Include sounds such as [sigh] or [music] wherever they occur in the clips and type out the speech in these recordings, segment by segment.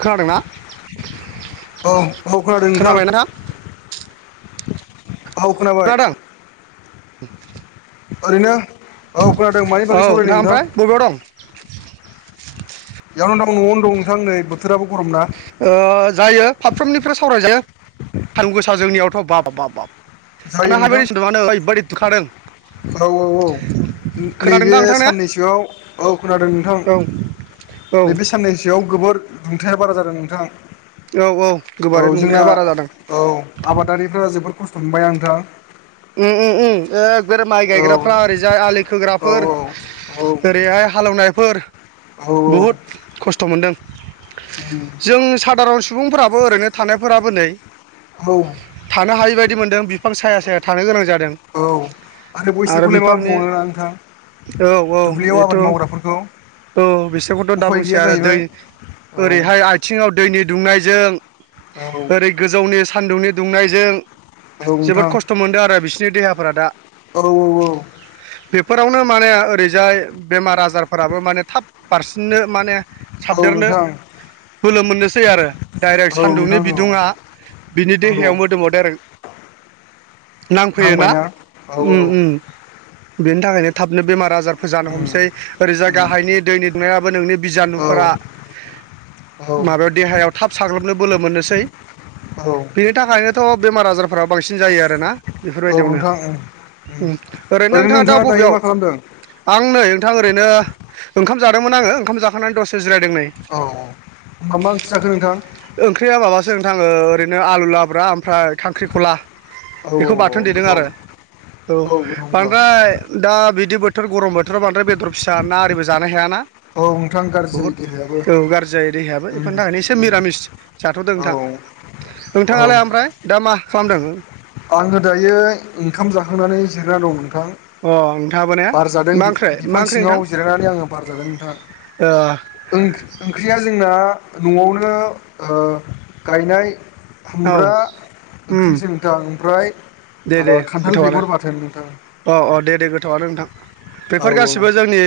खोनादोंना? औ औ खोनादों नोंथां। औ खोनाबाय खोनादों ओरैनो औ खोनादों मानि औ बागै सावरायदों नोंथां ओमफ्राय बबेयाव दं याव दं न'आवनों नोंथां नै बोथोराबो गरम ना जायो फाफ्रोमनिफ्राय सावरायजायो थान गोसा जोंनियावथ' बाब-बाब-बाब-बाब जायो थानो हायिबायदि सादआनो ओरैबादि दुखादों। औ-औ-औ खोनादों नैबे दा नोंथां ने साननैसोआव औ खोनादों नोंथां औ औ नैबे साननैसोआव गोबोर दुंथाया बारा जादों नोंथां। औ औ औ गोबारै जोंना दुंनाया बारा जादों औ आबादारिफोरा जोबोद खस्थ' मोनबाया नोंथां उम उम एक बे माइ औ गायग्राफ्रा ओरैजाय आलि औ खोग्राफोर औ ओरैहाय हाल एवनायफोर बहुद खस्थ' मोनदों। जों सादारन सुबुंफोराबो ओरैनो थानायफोराबो नै औ थानो हायि बायदि मोनदों बिफां साया साया थानो गोनां जादों। औ आरो बैसोरखौलाय मा बुंबावनो ना नोंथां औ औ दुब्लियाव बेथ' आबाद मावग्राफोरखौ औ बिसोरखौथ' दा उफाय बुंसै गैया आरो दै जाहैबाय औ ओरैहाय आथिङाव दैनि दुंनायजों औ ओरै गोजौनि सानदुंनि दुंनायजों औ जोबोद नोंथां खस्थ' मोनदों आरो बिसोरनि देहाफोरा दा औ औ बेफोरावनो माने ओरैजाय बेमार आजारफोराबो माने थाब बारसिननो माने औ साबदेरनो नोंथां बोलो मोननोसै आरो डाइरेक्ट औ सान्दुंनि नोंथां औ बिदुङा बिनि औ देहायाव मोदोमाव डायरेक नांफैयोना नांबायना औ उम उम बेनि थाखायनो थाबनो बेमार आजा रबो जानो उम हमनोसै ओरैजा उम गाहायनि दैनिदुनायाबो नोंनि औ बिजानुफोरा औ माबायाव देहायाव थाब साग्लोबनो बोलो मोननोसै औ बिनि थाखायनोथ' बेमार आजारफोरा बांसिन जायो आरोना बेफोरबायदियावनो नोंथां उम उम ओरैनो नोंथाङा दा दायो बबेयाव? मा खालामदों? आं नै नोंथां ओरैनो ओंखाम जादोंमोन आङो ओंखाम जाखांनानै दसे जिरायदों नै औ औ होमबा मा ओंख्रि जाखो नोंथां ओंख्रिया मा सो नोंथां ओ ओरैनो आलु लाब्रा ओमफ्राय खांख्रिखला। औ बेखौ बाथोन देदों गोथाव आरो औ गोथाव होमबा बांद्राय दा बिदि बो थोर गरम बोराव बांद्राय बेदर फिसा ना आरिबो जानो हायाना। औ नोंथां गाज्रि जायो बुहुद देहायाबो गाज्रि जायो देहायाबो उम बेफोरनि थाखायनो एसे उम निरामिस जाथ'दों नोंथां। औ [inaudible] नोंथाङालाय ओमफ्राय दा मा खालामदों? आङो दायो ओंखाम जाखांनानै जिरना दंमोन। अ नोंथाङाबो ने नोंथां बार जादों मा ओंख्रि मा बिफां ओंख्रि नोंथां सिङाव जिरायनानै आङो बारजादों ओंख्रिया जोंना। न'आवनो गायनाय। ओ औ खुमब्रा उम ओंख्रिसो नोंथां ओमफ्राय दे दे ओ खान्थाल गोथावनो बेगर बाथोन नोंथां अ अ दे दे गोथावनो नोंथां। औ बेफोर गासैबो जोंनि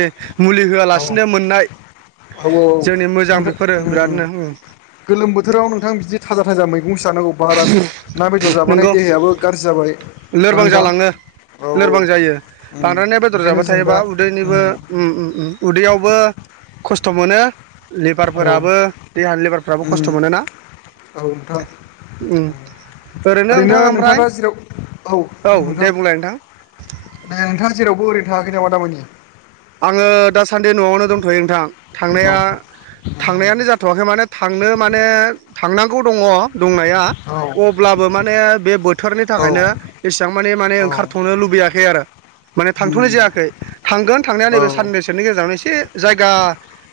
मुलि होआलासिनो मोननाय। औ औ औ जोंनि मोजां नोंथां बेफोरो बिरादनो उम गोलोम बोथोराव नोंथां बिदि थाजा थाजा मैगं। सो जासानांगौ बारा ना बेदर जाबाथाय नंगौ देहायाबो गाज्रि जाबाय। ना लोरबां नोंथां जालाङो। औ लोरबां जायो उम बांद्राया न बेदर ओंखायनो जाबाय जों थायोबा दा उम उदैनिबो यावबो खस्थ मोनो। औ लिबारफोराबो देहानि लिबारफोराबो खस्थ उम मोनोना। औ नोंथां ओरैनो नोंथां नोंथाङा ओमफ्राय। दा जेराव औ दे नोंथां बुंलाय नोंथां दे नोंथाङा जेरावबो ओरैनो थाङाखै नामा दामानि। दासानदे न'आवनो दंथयो नोंथां औ थांनाया। थांनायानो जाथवाखै माने थांनो माने थांनांगौ दङ दंनाया? अब्लाबो माने बे बोथोरनि औ थाखायनो एसेबां माने माने औ ओंखारथनो लुबैयाखै आरो। माने थांथ'नाय उम जायाखै थांगोन थांनाया औ नैबे साननैसोनि गेजेरावनो एसे। जायगा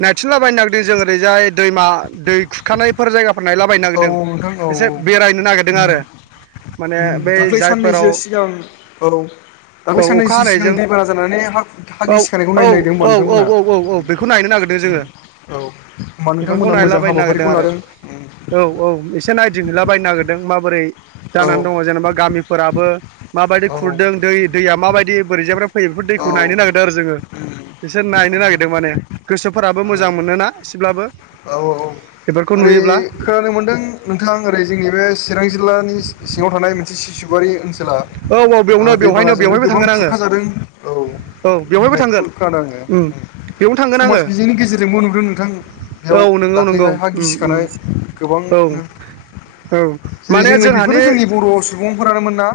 नायथिनलाबायनो नागिरदों जों ओरैजाय दैमा दै खुरखानायफोर जायगाफोर नायलाबाय। औ नागिरदों नोंथां औ एसे बेरायनो नागिरदों उम आरो। माने उम बै दाख्लै जायफोराव साननैसो सिगां औ औ दाख्लै अखा साननैसो सिगां हानायजों दैबाना जानानै हा औ औ औ खुरखा। औ औ औ औ बेखौ नायनो नागिरदों उम जोङो औ होमबा बेफोरखौ नोंथांमोना मोजां नायलाबायनो नागिरदों हाबाफारिखौ आरो लादों उम औ औ। एसे नायदिंहैलाबायनो नागिरदों माबोरै औ जानानै दङ जेनेबा गामिफोराबो। माबायदि औ खुरदों दै दैया माबायदि बोरैजायनिफ्राय फैयो बेफोर दैखौ नायनो नागिरदों‌ दोर जोङो उम बिसोर नायनो नागिरदों माने गोसोफोराबो औ औ मोजां मोनोना एसेब्लाबो‌ औ औ। ओरै खोनानो मोन्दों नोंथा ओरै जोंनि बे चिरां जिल्लानि सिङाव थानाय मोनसे सिसुवारि ओनसोला औ। बेयावनो बेवहायनो दैबानाजोंनो बेवहायबो गोबां थांगोन आङो खुरखाादों औ औ बेवहायबो होननायखौ थांगोन खोनादों आङो। उम बेयावनो थांगोन समाज आङो बिजोंनि गेजेरजोंबो नुदों नोंथां औ बेयाव नंगौ नंगौ दाख्लैहाय हा उम उम गिसिखानाय। गोबांनो औ औ। जेरै माने जोंनो जोंहानि बेफोरो जोंनि बर' सुबुंफोरानोमोनना?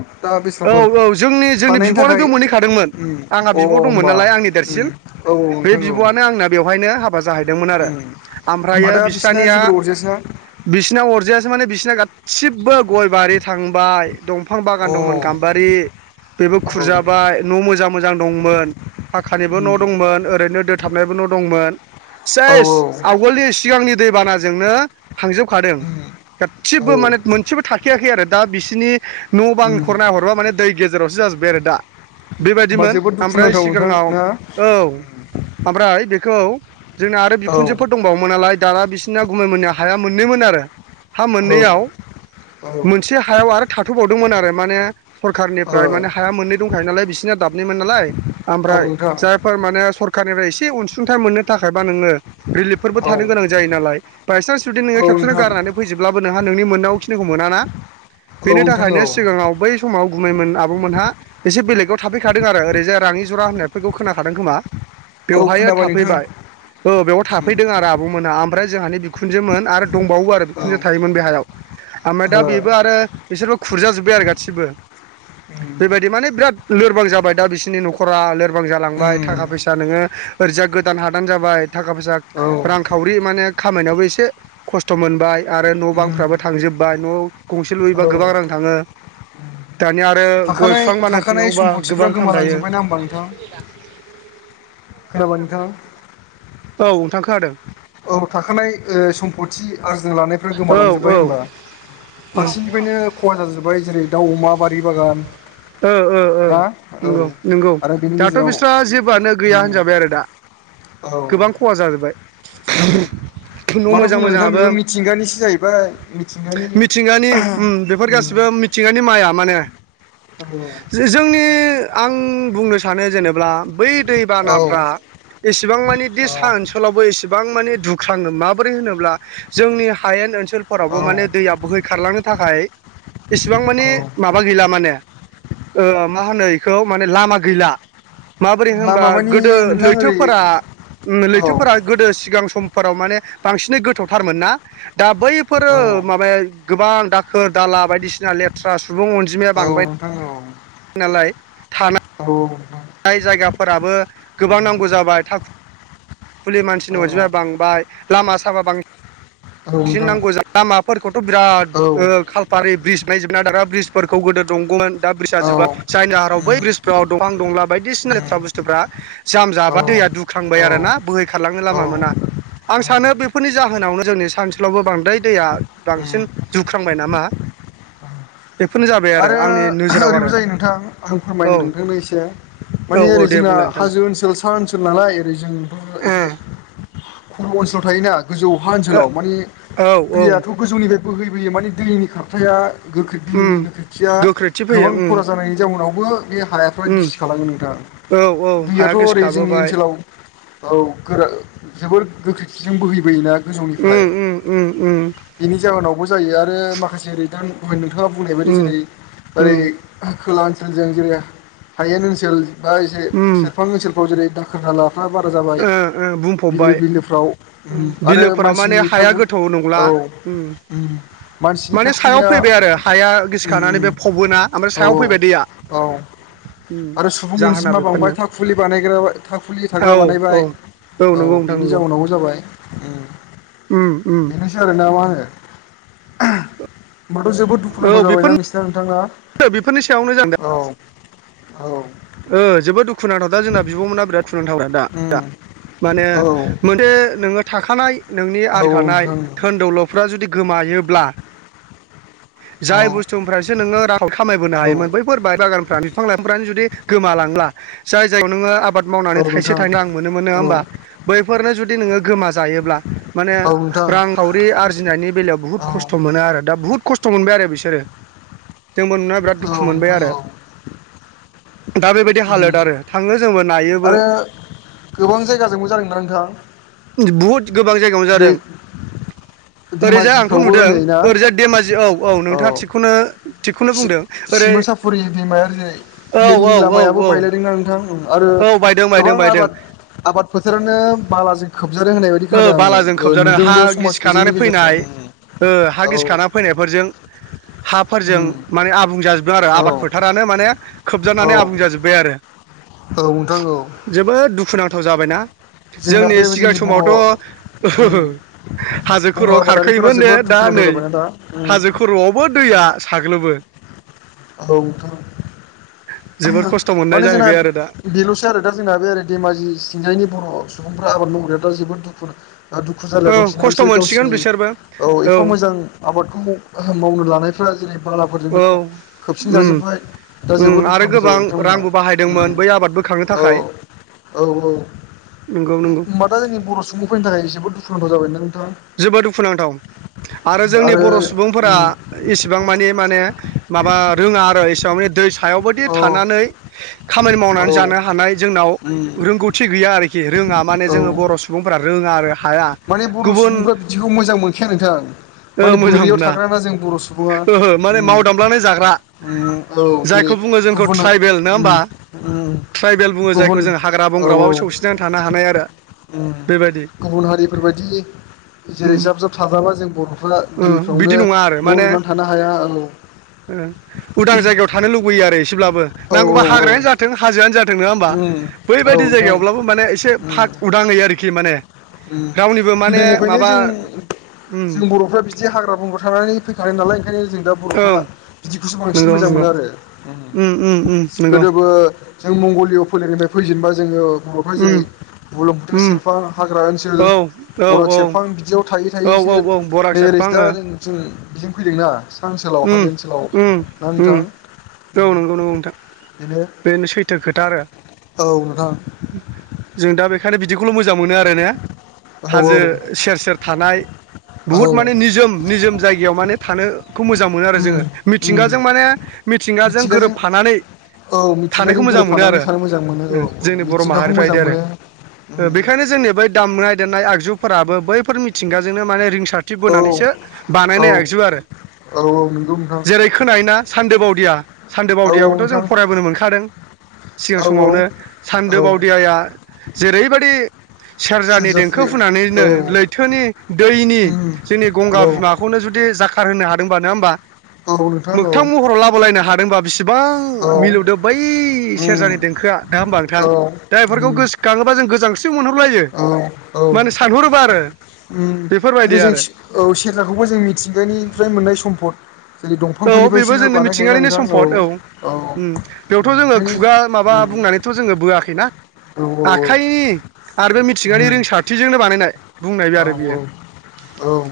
औ औ जोंनि जोंनि बिब'आनो थाखाय बे मोनहैखादोंमोन उम आंहा अ बिब दंमोन होमबा नालाय आंनि उम देरसिन औ बे नोंथां औ बिबआनो आंना बेवहायनो हाबा जाहैदोंमोन आरो उम होमबा ओमफ्रायो दा बिसिना बिस्रानिया जेबो अरजायासैना बिसना अरजाया। माने बिसिना गासिबो गय बारि थांबाय दंफां अ बागान दंमोन गाम्बारि बेबो औ खुरजाबाय न' मोजां मोजां दंमोन। फाखानिबो न' उम दंमोन ओरैनो दोथाबनायबो न' दंमोन। औ सेस औ आवगोलनि सिगांनि दैबानाजोंनो। थांजोबखादों उम गासिबो औ माने मोनसेबो थाखैयाखै आरो दा बिसिोरनि न' बां। उम खरना हरबा माने दै गेजेरावसो जाजोब्बाय आरो दा। होमबा बेबायदिमोन जोबोद ओमफ्राय दुखुनांथाव नोंथां सिगाङाव ना औ ओमफ्राय बेखौ जोंना आरो औ बिखुनजोफोर दंबावोमोन नालाय दाना बिसिोरना गुमाय मोनया हाया मोननैमोन आरो हा औ मोननैयाव औ ओ मोनसे हायाव आरो थाथबावदोंमोन आरो माने सरखारनिफ्राय माने हाया मोननै दंखायो नालाय बिसिनिया दाबनैमोन नालाय औ ओमफ्राय नोंथां जायफोर माने सरखारनिफ्राय एसे अनसुंथाइ मोननो थाखाय रिलिफफोरबो औ थानो गोनां जायो नालाय बायस जुदि औ नोङो खेबसेनो नोंथां गारनानै फैजोबब्लाबो नोंहा आहा नोंनि मोननाव खिनिखौ मोना ना औ नोंथां औ बै समाव गुमैमोन आब'मोनहा एसे बेलेगाव थाफैखादों आरो ओरैजाय राङि जरा होननायफोरखौ खोनाखादों खोमा औ बेवहाय खोनाबाय नोंथां थाफैबाय औ बेवयाव उम थाफैदों आरो आब मोना ओमफ्राय जोंहानि बिखुनजोमोन आरो दंबावो आरो औ बिखुनजो थायोमोन बेहायाव ओमफ्राय दा ओ बेबो आरो बिसोरबो खुरजाजोबबो गासिबो उम बेबायदि मान बिराद लोरबां जाबाय दा बिसिनि न'खरा गोबां जालांबाय उम थाखा फैसा नोङो ओरैजाय गोदान हादान जाबाय थाखा फैसा औ रांखावरि माने खामायनायावबो एसे खस्थ' मोनबाय आरो न' उम बांफ्राबो थांजोब्बाय न'आव गंसे लुयोबा औ गोबां रां थाङो दानिया आरो गय थाखानाय बिफां थाखानाय बानायफिनांगबा सम्पथिफ्रा गोबां थाम थायो गोमालांजोब्बायना होमबा नोंथां खोनाबाय नोंथां औ नोंथां खोनादों औ थाखानाय सम्फथि आरजि लानायफ्रा औ औ गोमालांजोब्बाय होनबा औ फारसेनिफ्रायनो खहा जाजोब्बाय जेरै दाउ अमा बारि बागान ओ ओ ओ ना औ नंगौ नंगौ आरो बेनि दाथ' गेजेराव बिस्रा जेबोआनो गैया उम होनजाबाय आरो दा औ गोबां खहा जाजोबबाय उम न' माथो मोजां बुंनो नोंथां मोजाङाबो बेबो मिथिंगानिसो जाहैबाय मिथिंगानि मिथिंगानि बेफोर उम गासिबो मिथिंगानि माइया माने औ जोंनि आं बुंनो सानो जेनेबा बै दैबानाफ्रा औ एसेबां मानि दि सा ओनसोलावबो एसेबां मानि दुख्राङो माबोरै होनोब्ला जोंनि हायेन ओनसोल औ ओनसोलफोरावबो माने दैया बोहै खारलांनो थाखाय एसेबां माने औ माबा गैला माने मा होनो बेखौ माने लामा गैला माबोरै होनबा लामा मानि गोदो नोंथां ओरै लैथोफोरा औ लैथोफोरा गोदो सिगां समफोराव माने बांसिनै गोथावथारमोन ना दा बैफोरो औ माबाया गोबां सोर दाला बायदिसिना लेथ्रा सुबुं अनजिमाया औ बांबाय नोंथां औ नालाय थाना औ नोंथां औ जाय जायगाफोराबो गोबां नांगौ जाबाय थाख फुलि मानसिनि अनजिमाया बांबाय लामा सामा बांबाय बांसिन नोंथां नांगौ ज लामाफोरखौथ' बिराद औ खालपारि ब्रिज बनायजोब न दाग्रा ब्रिज फोरखौ गोदो दंगौमोन दा ब्रिज औ जोबबाय जायनि जाहोनाव बै उम ब्रिजफ्राव दंफां दंला उम बायदिसिनाथ्रा बुस्थुफ्रा जाम औ जाबा दैया दुख्रांबाय औ आरो ना बोहैखारलांनो लामा औ मोना आं औ सानो बेफोरनि जाहोनावनो जोंनि ओन्सोलावबो बांद्राय दैया बांसिन उम दुख्रांबाय नामा बेफोरनो जाबाय आरो आंनि नोजोराव ओरैबो आरो जायो नोंथां आं औ फोरमायनो नोंथांनो एसे माने औ ओरै औ दे जोंना बुंलाय नोंथांना हाजो ओनसोल सा ओनसोल नालाय ओरै जोंथ' एसे खर' ओनसोलाव थायोना गोजौ हा ओनसोलाव ओ माने औ औ दैयाथ' गोजौनिफ्राय बोहैबोयो माने दैनि खारथाया गोबां दैनि उम गोख्रैथिया गोख्रैथि फैयो गोबां उम खर जानायनि जाबाय टाउनावबो बे हायाफ्रा उम गिसि खाङो नोंथां औ औ हाया दैयाथ' गेस ओरै जोंनि खाबोबाय ओनसोलाव औ गोरा जोबोर गोख्रैथिजों बोहैबोयोना उम गोजौनिफ्राय उम उम उम बेनि जाहोनावबो जायो आरो माखासे रिटार्न बिथाङा बुंनाय बायदि उम जेरै ओरै उम खोला ओनसोलजों जेरै हायेन ओनसोल बा उम सेरफां ओनसोलफ्राव जेरै दाखोर दाला फ्रा बारा जाबाय ओ ओ बिलो बुंफबबाय बिलोफ्राव उम आरो बिलोफोराव माने मानसिनि हाया थागु गोथौ नंला औ उम उम मानसिनि माने सायाव थाखुलिया फैबाय आरो हाया गिस खानानै उम बे फबना ओमफ्राय औ सायाव फैबाय दैया औ उम आरो सुबुं जाहोना अनसिमा बांबाय बेफोरनो थाखुलि बानायग्रायावहाय थाखुलि औ थाग्रा बानायबाय औ नंगौ नोंथां बिनि नंगौ जाउनावबो जाबाय उम उम उम बेनोसै आरो ना मा होनो होमबाथ' जोबोद दुखुनांथाव औ जाबायना बेफोरनो नोंसिना नोंथां ना बेफोरनि सायावनो जादों औ ओ जोबो दुखुनांथाव दा जों बिब'मोना [unintelligible] दा उम दा माने औ मोनदे नोङो थाखानाय नोंनि औ आरगानाय नोंथां दोहोन दौल'फ्रा जुदि गोमायोब्ला औ जाय बुस्थुफ्रासो नोङो रां खामायबोनो औ हायोमोन बैफोर बागानफ्रानो बिफां लाइफांफ्रानो जुदि गोमा लांला जाय जाय नोङो आबाद मावनानै औ थाइसे नोंथां थाइन आं मोनो मोनो औ होमबा बैफोरनो जुदि नोंङो गोमाजायोब्ला माने औ नोंथां रां खावरि आरजिनायनि बेलायाव बुहुत औ खस्थ' मोनो आरो दा बुहुद खस्थ' मोनबाय आरो बिसोरो जोंबो नुना बिराद दुखु मोनबाय नोंथां आरो औ दा बेबायदि हालोद उम आरो थाङो जोंबो नायोबो आरो गोबां जायगाजोंबो जादोंना नोंथां बहुद गोबां जायगायावनो जेरै जादों ओरैजाय आंथ' धेमाजिफ्रावबो नुदों नै ना ओरैजा धेमाजि औ औ नोंथाङा थिगखौनो थिगखौनो बुंदों ओरै सिमसिमोनसाफुरि दैमाया ओरैजाय औ औ रेलनि औ लामायाबो औ बायलायदोंना नोंथां आरो औ बायदों गोबां बायदों बायदों आबाद आबाद फोथारानो बालाजों खोबजादों होननाय दि ओ खोनादों आङो बालाजों ओ खोबजादों हा नुदोंबो समाज गिसिखानानै बिजोंनि गेजेरजों फैनाय ओ हा औ गिसिखाना फैनायफोरजों हाफोरजों उम माने आबुं जाजोबदों आरो आबाद औ फोथारानो माने खोबजानानै औ आबुं जाजोबबाय आरो औ नोंथां औ जोबोद दुखुनांथाव जाबायना जोंना बे जोंनि बर' उम [unintelligible] हाजो बर' खर'आव आबादारिफोरा खारखायोमोन नो जोबोद दा दुखुनांथाव नै जाबायना दा उम हाजो खर'आवबो दैया साग्लोबो औ नोंथां जोबोद खस्थ' मोननाय माने जोंना जाहैबाय आरो दा बेल'सै आरो दा जोंना बेै धेमाजि सिंजायनि बर' सुबुंफ्रा आबाद मावनाया दा जोबोद दुखु दुखु जालायाव औ दंसैना खस्थ' बिसोरो मोनसिगोन गावसिनि बिसोरबो औ एफा मोजां आबादखौ मावनो लानायफोरा जेरै औ बालाफोरजोंनो उम फिनजाजोबबाय दा उम जोबोद आरो दुखुनांथाव गोबां जाबाय बिथांमोना रांबो उम बाहायदोंमोन बै आबाद बोखांनो औ थाखाय औ औ नंगौ नंगौ होनबा दा जोंनि बर' सुबुंफोरनि थाखाय जोबोद दुखुनांथाव जाबाय नों जोबोद दुखुनांथाव आरो जोंनि बर' सुबुंफोरा उम इसिबां मानि माने माबा रोङा आरो एसे माने दै सायावबोदि औ थानानै खामानि मावनानै औ जानो हानाय जोंनाव उम रोंगौथि गैया आरोखि खि रोङा माने औ जोङो बर' सुबुंफोरा रोङा आरो हाया गुबुन दिखौ मोजां मोनखाया नोंथां ओ माने मोजां बोरैयाव मोना थाग्राना जों बर' सुबुङा ओहो माने मावदामलानाय जाग्रा औ जेरै जायखौ बुङो जोंखौ गुबुन ट्राइबेल नङा उम होमबा उम गुबुन औ दंग्राबाबो सौसिनानै थानो हानाय आरो उम बेबायदि गुबुन हारिफोरबायदि जेरै उम जाब जाब थाजाबा जों बर'फोरा ओ बिदि दैफ्रावनो नङा आरो न' माने लुनानै थानो हाया औ उदां जायगायाव थानो लुबैयो आरो एसेब्लाबो औ औ नांगौबा औ हाग्रायानो जाथों हाजोआनो जा नङा होमबा उम औ बैबायदि नोंथां जायगायावब्लाबो माने एसे उम फाग उदांङै आरोखि माने रावनिबो माने गोदोनिफ्रायनो माबा जों उम जों बर'फ्रा बिदि हाग्रा बंग्रा थानानै फैखानाय ज नालाय ओंखायनो जों दा औ बर'फ्रा बिदिखौसो बांसिन नंगौ मोजां नंगौ मोनो आरो उम उम उम नंगौ गोदोबो जों मंगलिय' फोलेरनिफ्राय फैजेनबा जोंङो बर'फ्रा उम जेरै बुलोम बोथोर उम सेरफा [unintelligible] औ बराग औ सेरफां बिदियाव थायै औ औ थायैसो औ बराग नै ओरै सेरफां दा जों बिदिनो फैदोंना सा ओनसोलाव हाजो ओम ओनसोलाव ओम ना ओम नोंथां औ नंगौ नंगौ नोंथां बेनो सैथो खोथा आरो औ नोंथां ओंखायनो बिदिखौल' मोजां मोनो आरो ने औ हाजो सेर सेर थानाय बुहुत औ माने निजोम निजोम जायगायाव माने थानोखौ मोजां मोनो आरो उम जोङो उम मिथिंगाजों माने मिथिंगाजों गोरोबफानानै औ थानायखौ मिथिंगाजों मोजां मोनो गोरोबफानानै आरो थानो मोजां मोनो औ औ जोंनि बर' मिथिंगाखौ माहारिफ्रा मोजां बिदि आरो मोनो बेखायनो जोंनि बै दामनाय देनाय आगजुफोराबो बैफोर मिथिंगाजोंनो माने रिं सार औ होनानैसो औ बानायनाय आरो औ नंगौ नोंथां जेरै खोनायोना सानदो बावदिया सान्दो औ औ बावदियाखौथ' नोंथां जों फरायबोनो मोनखादों सिगां औ समावनो औ सान्दो बावदियाया जेरैबायदि सेरजानि सेरजाफुरि देंखो औ फुनानैनो लैथोनि दैनि उम जोंनि औ गंगा बिमाखौनो जुदि जाखार होनो हादोंबा नङा होमबा औ नोंथां औ मोगथां महराव लाबोलायनो हादोंबा बिसोर औ बिसिबां मिलौदो बै उम सेरजानि देंखोआ दा होमबा नोंथां औ दा बेफोरखौ उम गोसोखाङोबा जों गोजांस्रिउ औ औ माने सानहरोबा आरो बेफोरबायदि जेरै जों आरो औ सेरजाखौबो जों मिथिंगानिफ्राय मोननाय सम्पद जेरै औ बेबो दंफांफोरनिफ्रायसो जोंनि बानायखायोना मिथिंगानिनि सम्फद औ नोंथां बेयावथ' जोङो ओंखायनो खुगा माबा उम बुंनानैथ' जोङो बोआखैना औ औ औ आखाइनि आरो बे मिथिंगानि उम रोंसारथिजोंनो बानायनाय बुंनाय औ आरो बेयो औ औ